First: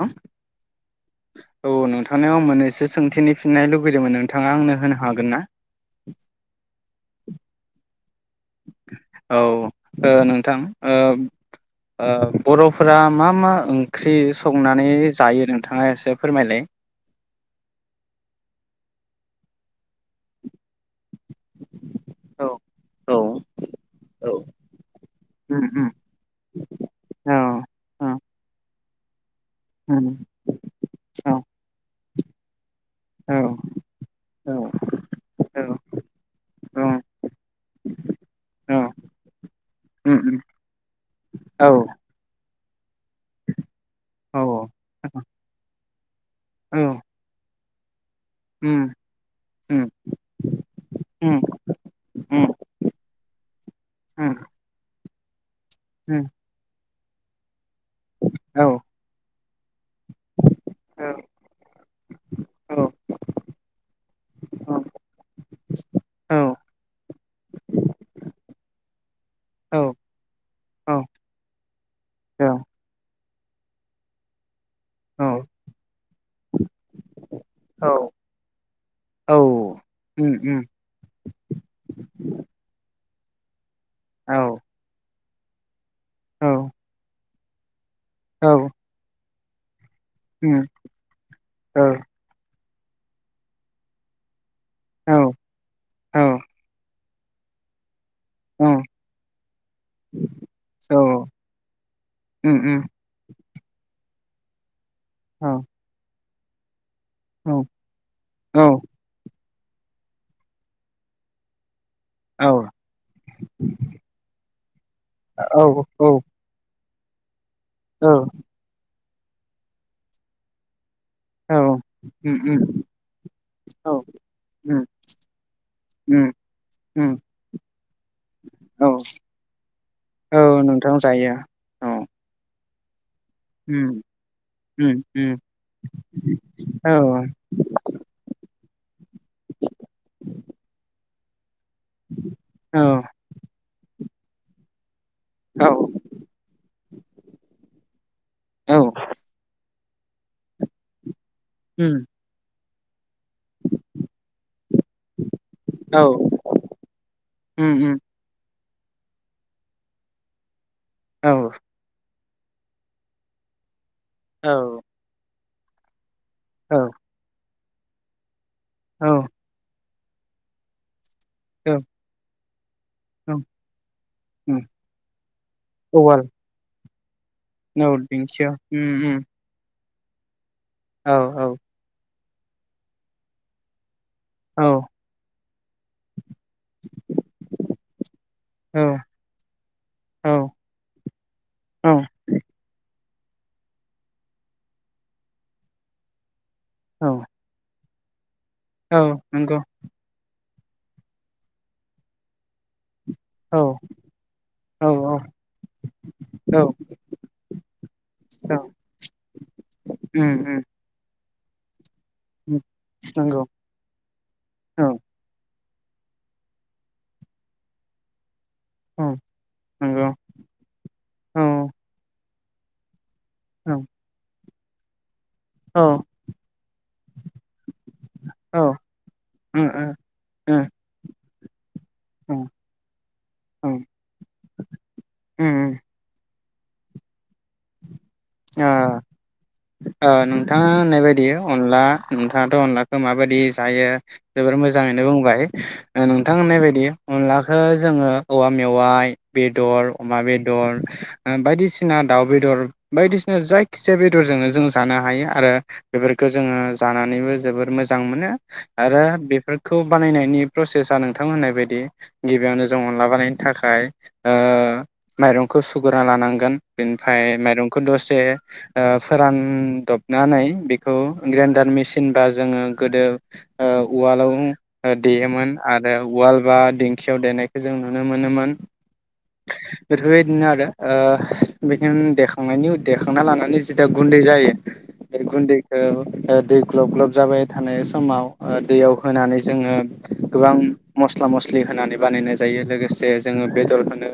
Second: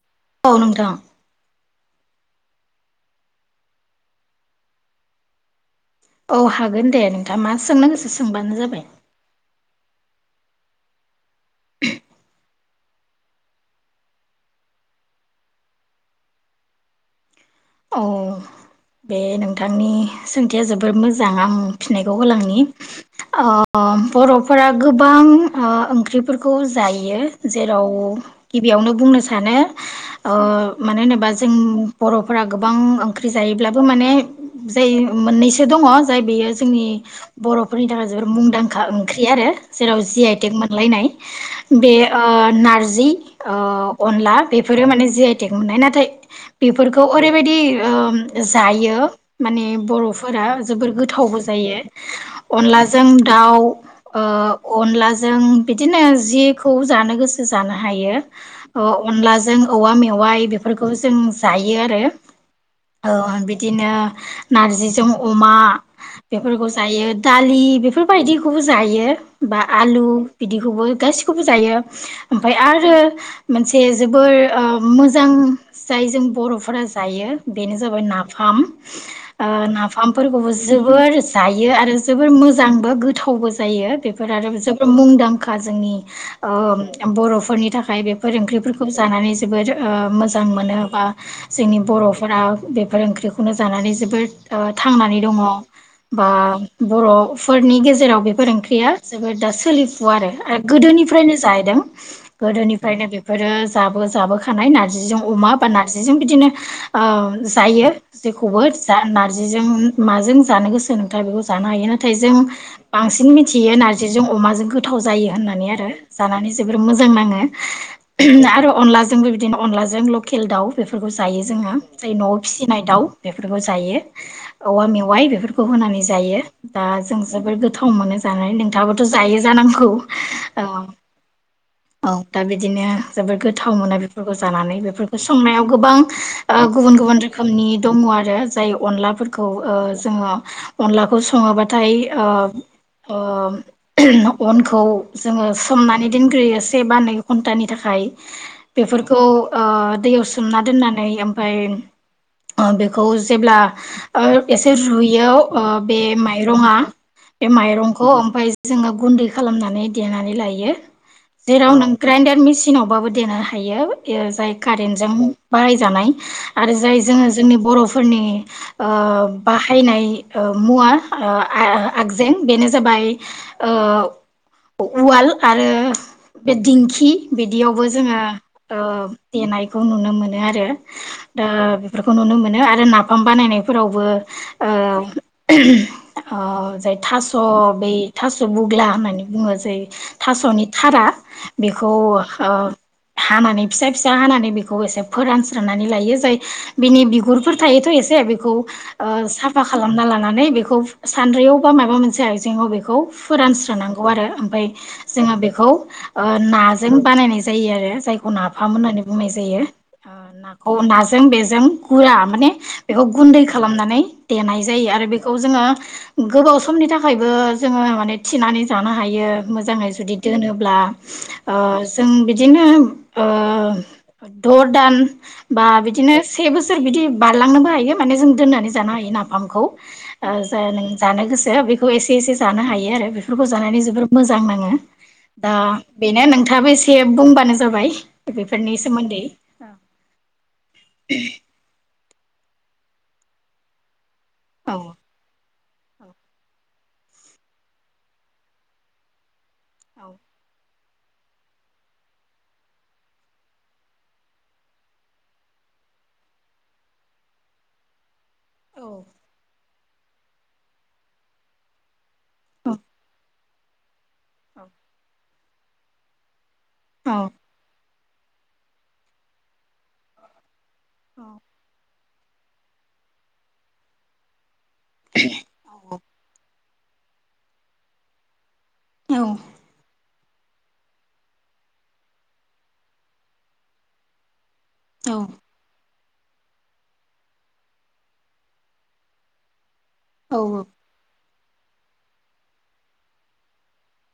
हम औ नोंथां। औ नोंथांनियाव मोनैसो सोंथिनि फिननाय लुुबैदोंमोन नोंथाङा आंनो होनो हागोन ना? औ हागोन दे नोंथां मा सोंनो गोसो स सोंबानो जाबाय औ ओ नोंथां ओ ओ बर'फोरा मा मा ओंख्रि संनानै जायो नोंथाङा एसे फोरमायलाय। औ बे नोंथांनि सों या जोबोर मोजां आं फिननायखौ औ होलांनि औ ओ औ बर'फोरा गोबां उम ओ उम ओंख्रिफोरखौ जायो औ जेराव औ गिबियावनो बुंनो सा सानो उम ओ मानो औ होनोबा जों बर गोबां ओंख्रि औ जायोब्लाबो माने जाय औ मोन्नैसो दङ जाय बेयो जोंनि बरफोरनि थाखाय जोबोद औ मुंदांखा ओंख्रि आरो जेराव उम जि आइ उम टेक मोनलायनाय औ बे ओ नारजि ओ अनला औ बेफोरो माने जि आइ टेक मोननाय नाथाय औ बेफोरखौ ओरैबायदि ओम उम उम जायो माने उम बर' फोरा जोबोर गोथावबो उम जायो अनलाजों दाउ उम ओ अनला जों बिदिनो उम जेखौ जानो गोसो सो जानो हायो औ ओ अनलाजों औवा मेवाइ बेफोरखौ औ जों जायो। यो आरो औ ओ बिदिनो नारजिजों अमा बेफोरखौ जायो दालि बेफोरबायदिखौबो जायो। बा आलु बिदिखौबो गासिखौबो जायो ओमफाय आरो मोनसे जोबोर ओ औ मोजां जाय जों बर' जायो बेनो औ जाबाय नाफाम औ ओ उम नाफामफोरखौबो उम जोबोर जायो आरो जोबोर मोजांबो गोथावबो जा जायो बेफोर आरो औ जोबोद मुंदां खा जोंनि औ ओ बर' फो फोरनि थाखा खाय बेफोर औ ओंख्रिफोरखौ जानानै जोबोर ओ मोजां उम मोनो बा नि औ बर' फोरा बेफोर ओंख्रिखौनो जानानै जोबोद ओ औ थांनानै दङ औ बा बर' फोरनि गेजेराव बेफोर औ ओंख्रिया जोबोद दा सोलिफुवा आरो गोदोनिफ्रायनो जाहैदों उम उम गोदोनिफ्रायनो बेफोरो जाबो जाबोखानाय नारज नारजिजों औ अमा बा नारजिजों बिदिनो ओ औ जायो जेखौबो जा नारज नारजिजों माजों जानो गोसो नोंथाङा बेखौ जानो हायो ना थाय जों औ बांसिन मिथियो नारजिजों अमाजों गोग गोथाव जायो होननानै औ जानानै जोबोद मोजां नाङो । आरो अनलाजों जोंबो बिदिनो अनलाजों लकेल दाउ । जायो औ जोंहा उम न'आव फिसिनाय दाउ बेफोरखौ औ जायो । औवा उम मेवाइ बेफोरखौ होनानै उम जायो । दा जों उम जोबोर गोथाव मोनो जानानै औ नोंथाङाबोथ' जायो जानांगौ, औ नोंथां जायो औ । बिदिनो जोबोर गोथाव मोना उम बेफोरखौ जानानै उम बेफोरखौ उम संनायाव गोबां ओ औ गुबुन गुबुन रोखोमनि दङ आरो । जाय अनलाफोरखौ ओ जोङो अनलाखौ सङोबा थाय ओ औ ओ ओ अनखौ जोङो सोमनानै दोनग्रोयो से बा नै घन्टानि थाखाय । उम औ बेफोरखौ ओ दैयाव - सोमना दोननानै ओमफ्राय अ बेखौ जेब्ला ओ एसे रुयो बे माइरङा बे उम उम माइंखौ ओमफ्राय जोङो गुन्दै खालामनानै देनानै लायो । औ देराव नों ग्रेन्डार मिसिनावबो देनो हायो । यो जाय औ कारेन्टजों बाहायजनाय आरो औ जाय जोङो जोंनि बर'फोरनि ओ औ बाहायनाय औ मुवा ओ औ आ-आगजें बेनो जाबाय ओ उम उवाल आरो उवाल बे दिंखि इ बिदियावबो औ जोङो दिंखिया ओ उम उम देनाय खौ नुनो मो नो आरो औ । दा औ बे खौ नुनो मोनो आरो नाफाम बानायनायफोरावबो औ [inaudible] अ जाय थास' बै थास' औ बुग्ला होननानै बुङो जै औ थास'नि थारा बेखौ औ ओ हानानै फिसा फिसा हानानै बेखौ एसे फोरानस्रोनानै लायो जाय बिनि औ बिगुरफोर थायोथ ए से खौ औ ओ नंगौ साफा खालामना लानानै बे खौ सानद्रैयाव बा माबा मोनसे आइजेंआव बेखौ औ फोरानस्रोनांगौ आरो ओमफाय औ जोङो बेखौ ओ औ नाजों बानायनाय जायो आरो जायखौ औ नाफाम होननानै बुंनाय जायो । उम उम जों बेजों गुरा माने उम बेखौ नंगौ गुन्दै खालामनानै देनाय औ जायो आरो बेखौ जोङो गोबाव समनि थाखायबो जोङो माने थिनानै जानो औ हायो मोजाङै नंगौ जुदि दोनोब्ला औ ओ जों बि दिनो ओ औ [unintelligible] दान बा औ बिदिनो से बोसोर बिदि बारलांनोबो हायो माने जों औ दोननानै जानो हायो नाफामखौ उम उम ओ जे नों जानो गो [unintelligible] एसे एसे उम जानो हायो आरो बेफोरखौ जानानै उम जोबोर मोजां नाङो दा उम उम बेनो नोंथ साबैसे बुंबा नो जाबाय बेफोरनि ओ सोमोन्दै । ओ नोंथाङा होननाय बायदि अनला नोंथाङाथ' अनलाखो माबायदि जायो जोबोर औ मोजाङैनो बुंबाय । नोंथां होननाय बायदि अनलाखौ जोङो औवा मेवाइ बेदर अमा बेदर ओ बायदिसिना दाउ बेदर बायदिसिना जायखि जाया बेदरजोंनो जों जानो हायो आरो बेफोरखौ जोङो जानानैबो जोबोर मोजां मोनो। औ आरो बेफोर खौ बानायनायनि प्रसेसा नोंथां होननाय बायदि । गिबियावनो जों अनला बानाय थाखाय ओ माइरंखौ सुगुरा लानांगोन । औ फाय माइरंखौ दस से ओ फोरान दबनानै बे खौ ग्रेनडार मेसिन ओनबा जोङो गोदो ओ उवालाव ओ देयोमोन आरो उवाल बा दिंखियाव देनायखौ जों नुनो मोनोमोन। औ बेबायदिनो आरो ओ बेखायनो देखांनायनि उ देखांना लानानै जिता गुन्दै जायो । औ बे गुन्दैखो ओ दै ग्लब ग्लब जाबाय थानाय समाव ओ दैयाव होनानै जोङो। औ गोबां मस मस्ला मस्लि होनानै बानायनाय जायो लोगोसे जोङो बेदरखौनो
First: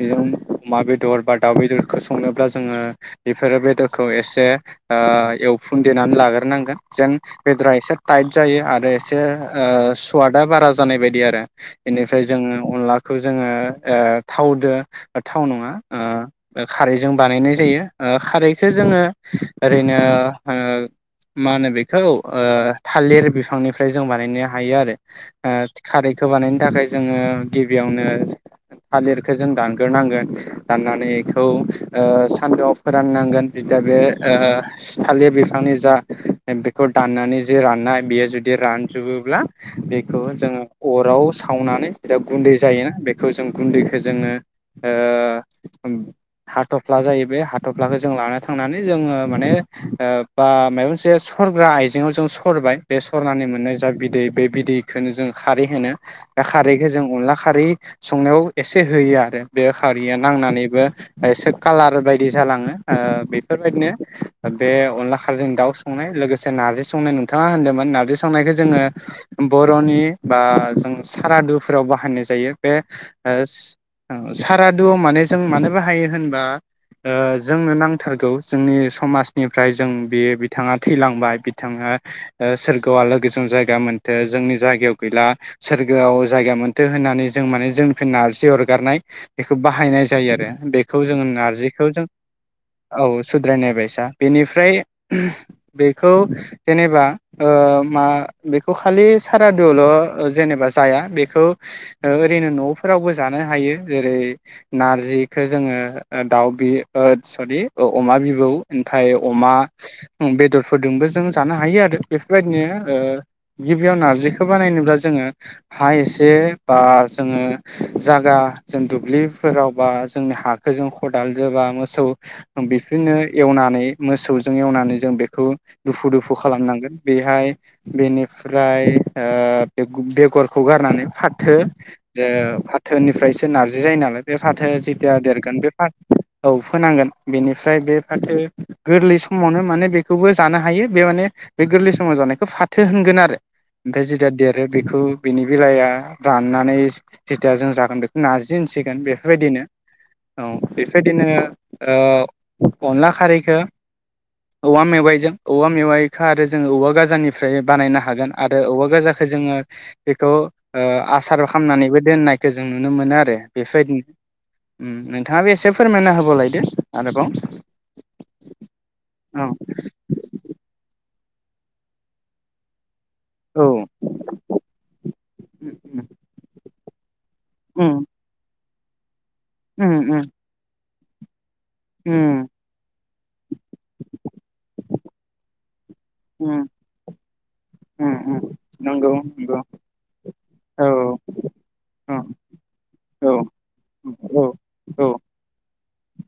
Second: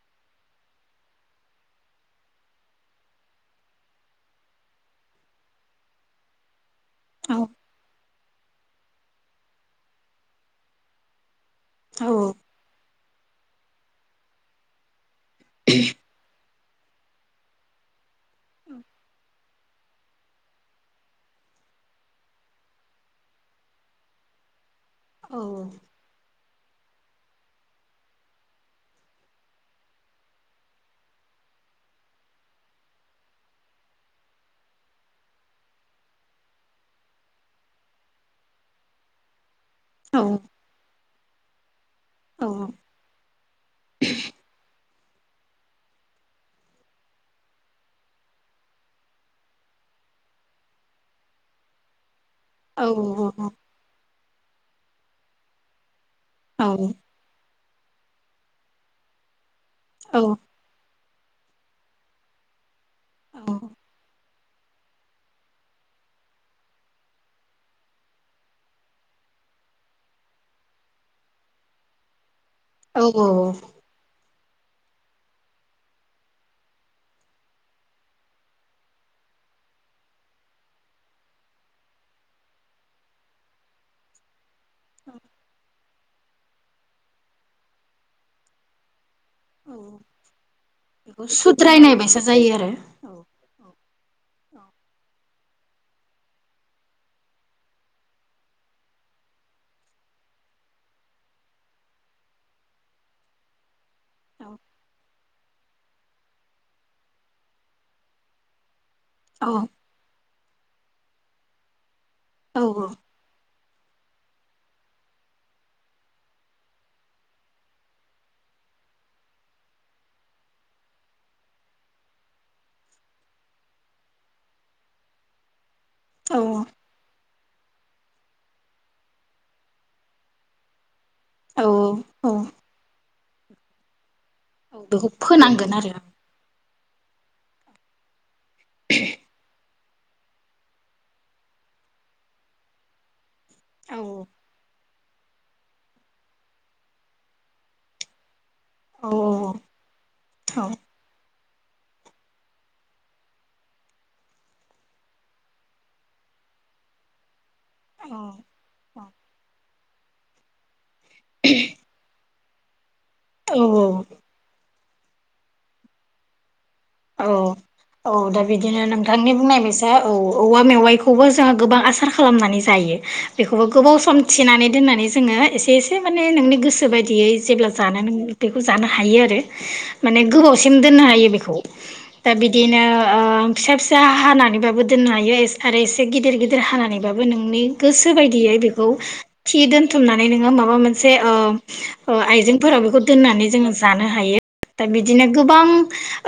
बेजों अमा बेदर बा दाउ बेदर खौ संनोब्ला जोङो बेफोरो बेदरखौ एसे ओ एवफुं देनानै लाग्रोनांगोन। जेन औ बेदरा इसे टाइट जायो आरो एसे ओ सवादा बारा जानाय बायदि आरो औ बेनिफ्राय जोङो अनला खौ जोङो ओ थावदो ओ थाव नङा ओ ओ खारैजों बानायनाय जायो। ओ खारैखो जोङो ओरैनो ओ मा होनो बेखौ ओ थालिर बिफांनिफ्राय जों बानायनो हायो आरो औ ओ खारैखो बानायनो थाखाय जोङो गिबियावनो थालिरखौ जों दानग्रोनांगोन दाननानै खौ ओ सान्दुंआव फोराननांगोन जिता बे ओ थाालिर बिफांनि जा बेखौ दाननानै जे राननाय बेयो जुदि रानजोबोब्ला बेखौ जोङो अराव सावनानै जा गुन्दै औ जायोना बेखौ जों गुन्दैखौ जोङो ओ ओमब हाथफ्ला जायो बे हाथफ्लाखौ जों लाना थांनानै जोङो माने ओ बा माबा मोनसे सरग्रा आइजेंआव जों स सरबाय बे सरनानै मोननाय जा बिदै बे बिदैखोनो जों खारै होनो खारैखौ जों अनला खारि संनायाव एसे होयो आरो बे खारिया नांनानैबो एसे कालार बायदि जालाङो आ बेफोरबायदिनो बे अनला खारजों दाउ संनाय लोगोसे नार्जि संनाय नोंथाङा होनदोंमोन नार्जि संनायखौ जोङो बरनि बा जों सारादुफोराव बाहायनाय जायो बे उ [unintelligible] सारादु माने जों मानो बाहायो होनबा उ जोंनो नांथारगौ जोंनि समाजनिफ्राय जों बेयो बिथाङा थैलांबाय बिथाङा सोरगोवाव आलोगोजों जायगा मोनथो जोंनि जायगायाव गैला सोरगोआव जायगा मोनथो होननानै जों माने जोंनिफ्राय नारजि अरगारनाय बेखौ बाहायनाय जायो आरो बे खौ जोङो बेखौ नारजिखौ सुद्रायनाय जों बायसा जायो आरो औ सुद्रायनाय बायसा बेनिफ्राय बेखौ जेनेबा ओ मा बेखौ खालि सारादुल जेनेबा जाया बेखौ ओरैनो नफोरावबो जानो हायो जेरै नार्जि जोङो दाउ बि उ सरि औ अमा बिबौ ओमफ्राय औ अमा [unintelligible] उम बेदरफोरदोंबो जों जानो हायो आरो औ बेफोरबायदिनो उ गिबियाव नारजिखौ बानायनोब्ला जोङो हा एसे बा जोङो जागा जों दुब्लिफोराव बा जोंनि हाखोजों खदाल जोबा मोसौ बेफिननो एवनानै मोसौजों एवनानै जों बेखौ दुफु दुफु औ खालामनांगोन बेहाय बेनिफ्राय ओ बे बेगरखौ गारनानै फाथो औ उ फाथोनिफ्रायसो नारजि जायो नालाय बे फाथो औ जि बेखौ देरगोन बे फोनांगोन फाथ आरो औ फोनांगोन बेनिफ्राय बे फाथो गोरलै समावनो माने बे खौबो जानो हायो बे माने बे गोरलै समाव जानायखौ फाथो होनगोन आरो औ ओमफ्राय जेथिया देरो बेखौ बेनि बेलाया राननानै जेथियाजों जागोन बेखौ नारजि बिदि होनसिगोन औ औ बेफोरबायदिनो औ बेबायदिनो ओ अनला खारैखो औवा मेवाइजों औवा मेवाइखो आरो जोङो औवा गाजाननि फ्रायनो बानायनो हागोन औ आरो औवा गाजा जोङो बेखौ ओ आसार खालामनानैबो दोननायखौ जों नु नो मोनो आरो औ औ बेफोरबायदिनो उम नोंथाङा बो एसे फोरमायना होबावलायदो । औ औ दा बिदिनो नोंथांनि बुंनाय बायसा औ औवा मेवाइखौ खौबो जोंङो गोबां आसार खालामनानै जायो। औ बेखौबो गोबाव सम थिनानै दोननानै जोङो उम एसे एसे माने नोंनि गोसो सो बायदियै जेब्ला जानो उम नों लुदै जानो हायो आरो उम माने गोबावसिम दोननो हायो बेखौ दा उम बिदिनो ओ फिसा फिसा हानानैबाबो दोननो हायो आरो एसे गिदिर गिदिर उम हानानैबाबो नोंनि गोसो उम बायदियै उम बेखौ नंगौ नंगौ थि दोनथुमनानै नोङो माबा ओ औ मोनसे ओ औ आइजेंफोराव बेखौ दोननानै जोङो जानो हायो औ दा औ बिदिनो गोबां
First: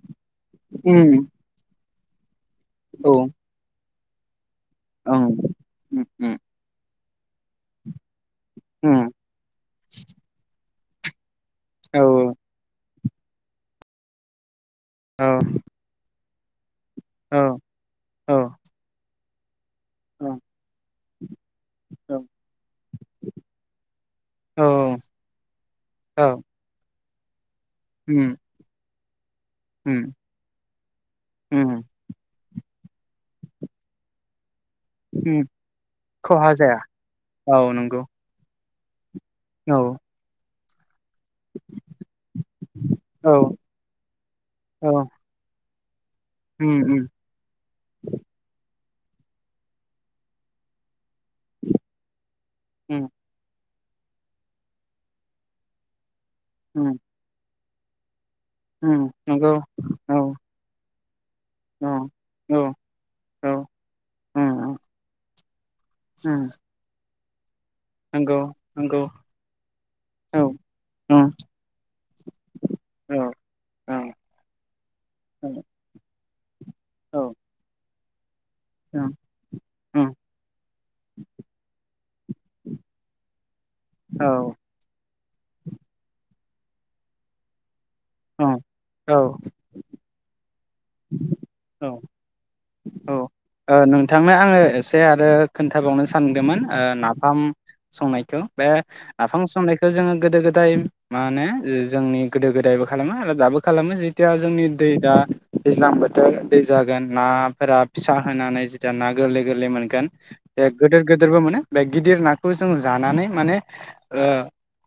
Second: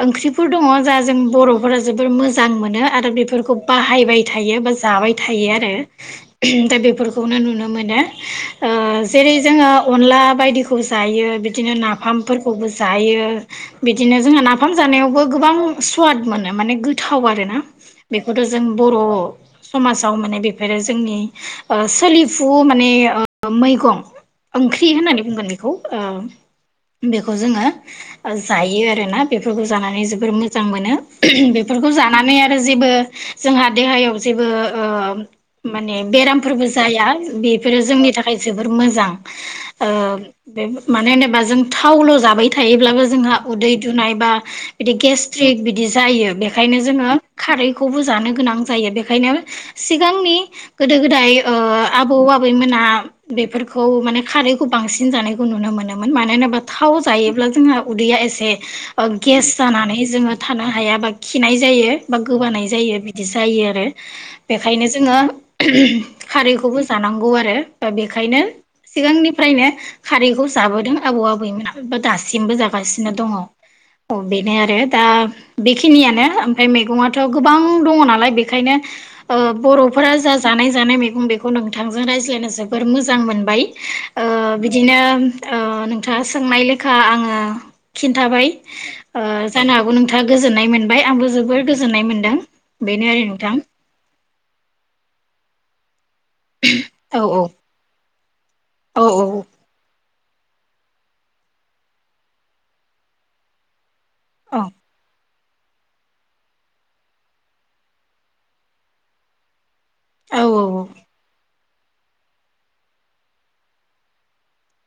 ओंख्रिफोर दङ जा जों उम बर'फोरा जोबोर मोज जां मोनो औ आरो ओं बेफोरखौ बाहाय [unintelligible] थायो बा जाबाय थायो आरो उम उम [unintelligible] दा बेफोर खौनो नुनो मोनो ओ उम जेरै- जोङो अनला बायदि खौ जायो बि दिनो औ नाफामफोरखौबोज जायो बिदिनो जोंहा ना ओंखाम जानायावबो औ गोबां सुवाद मोन माने थाव औ आरोना औ बेखौथ जों बर समाजाव माने बेफोरो जोंनि ओ औ सोलिफु माने ओ मैगं औ ओंख्रि होननानै बुंगोन बेखौ औ ओ बेखौ जोङो ओ उम जायो ना खौ जानानै उम जोबोर मोजां मोनो उम बेफोरखौ जानानै आरो जेबो जोंहा देहायाव जेबो ओ उम माने बेरामफोरबो जाया औ बेफोरो नंगौ जोंनि थाखाय जोब बोर मोजां औ ओ बेबु मानो होनोबा जों थावल जाबाय थायोब्लाबो जोंहा औ उदै दुनाय बा औ बिदि गेसट्रिक बि गेस जायो बेखायनो उम उम जोङो खारैखौबो जानो गोनां जायो बे ओंखायनो सिगांनि गोदो गोदाय ओ आबौ आबैमोना उम बेफोर खौ माने खारैखौ बांसिन जानायखौ नुनो मोनोमोन मानो होनोबा उम थाव जायोब्ला जोंहा उदैया एसे उम ओं गेस नंगौ जानानै औ जोङो थानो हायाबा खिनाय औ जायो बा औ गोबानाय जायो बिदि औ जायो आरो उम उम बेखायनो जोङो [inaudible] खारैखौबो जानांगौ गुवारे दा बेखायनो नंगौ नंगौ सिगांनिफ्रायनो औ खारैखौ जाबोदों औ आबौ आबैमोना बा दासिमबो जागासिनो दङ औ औ बेनो आरो दा औ बेखिनिया आनो उमफ्राय मैगङाथ औ गोबां दङ ना [unintelligible] बेखायनो औ ओ बरफोरा जा जानाय जानाय मैगं बेखौ नोंथांजों रायज्लायनो जोबोर मोजां मोनबाय ओ औ बिदिनो ओ नोंथाङा सो सोंनाय लेखा आङो खिन्थाबाय औ ओ जानो हागौ नोंथाङा गो आ गोजोन्नाय मोनबाय आंबो जोबोर गोजोन्नाय मोन्दों बेनो औ ओ आरो नोंथां खोनथाबावनो सा सानदोंमोन ओ औ नाफाम औ संनायखौ बे औ नाफाम संनायखौ जोङो गोदो गोदाय मा होनो जोंनि गोदो गोदायबो खालामो आरो दाबो खालामो जि थिया औ जोंनि दै दा दैज्लां बोथोर दै जागोन नाफोरा फिसा होनानै ज ना गोरलै गोरलै मोन गोन औ गेदेर गेदेरबो मोनो बे गिदिर नाखौ जों जानानै माने ओ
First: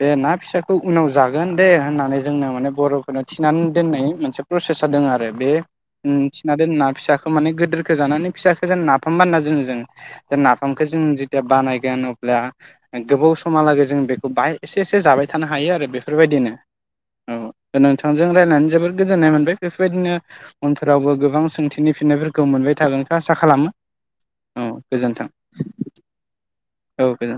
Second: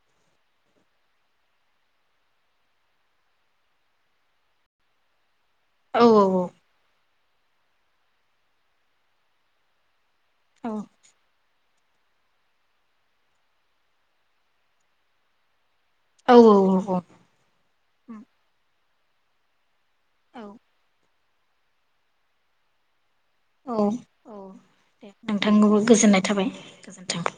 बे ना फिसाखौ उनाव जागोन दे होननानै जोंनो माने बरफोरनो थिनानै दोननाय मोनसे प्रसेसा दङ आरो बे औ उम थिनादोंनो ना फिसा खो माने गोदोरखौ जानानै फिसाखौ जों नाफामबायना दोननो जों। दा नाफामखौ‌ जों जिथिया बानाय गोन अब्ला गोबाव समहालागै जों बेखौ ब एसे एसे जाबाय थानो हायोआरो औ बेफोरबायदिनो औ औ औ नोंथांजों रायलनानै जोबोद गोजोननाय मोनबाय बेफ औ बेबायदिनो गोबां सोंथिनि फिननायफोरखौ मोनबाय थागोन औ औ दे गोजोन्थों नोंथांखौबो गोजोननाय थाबाय। औ गोजोन्थों। दे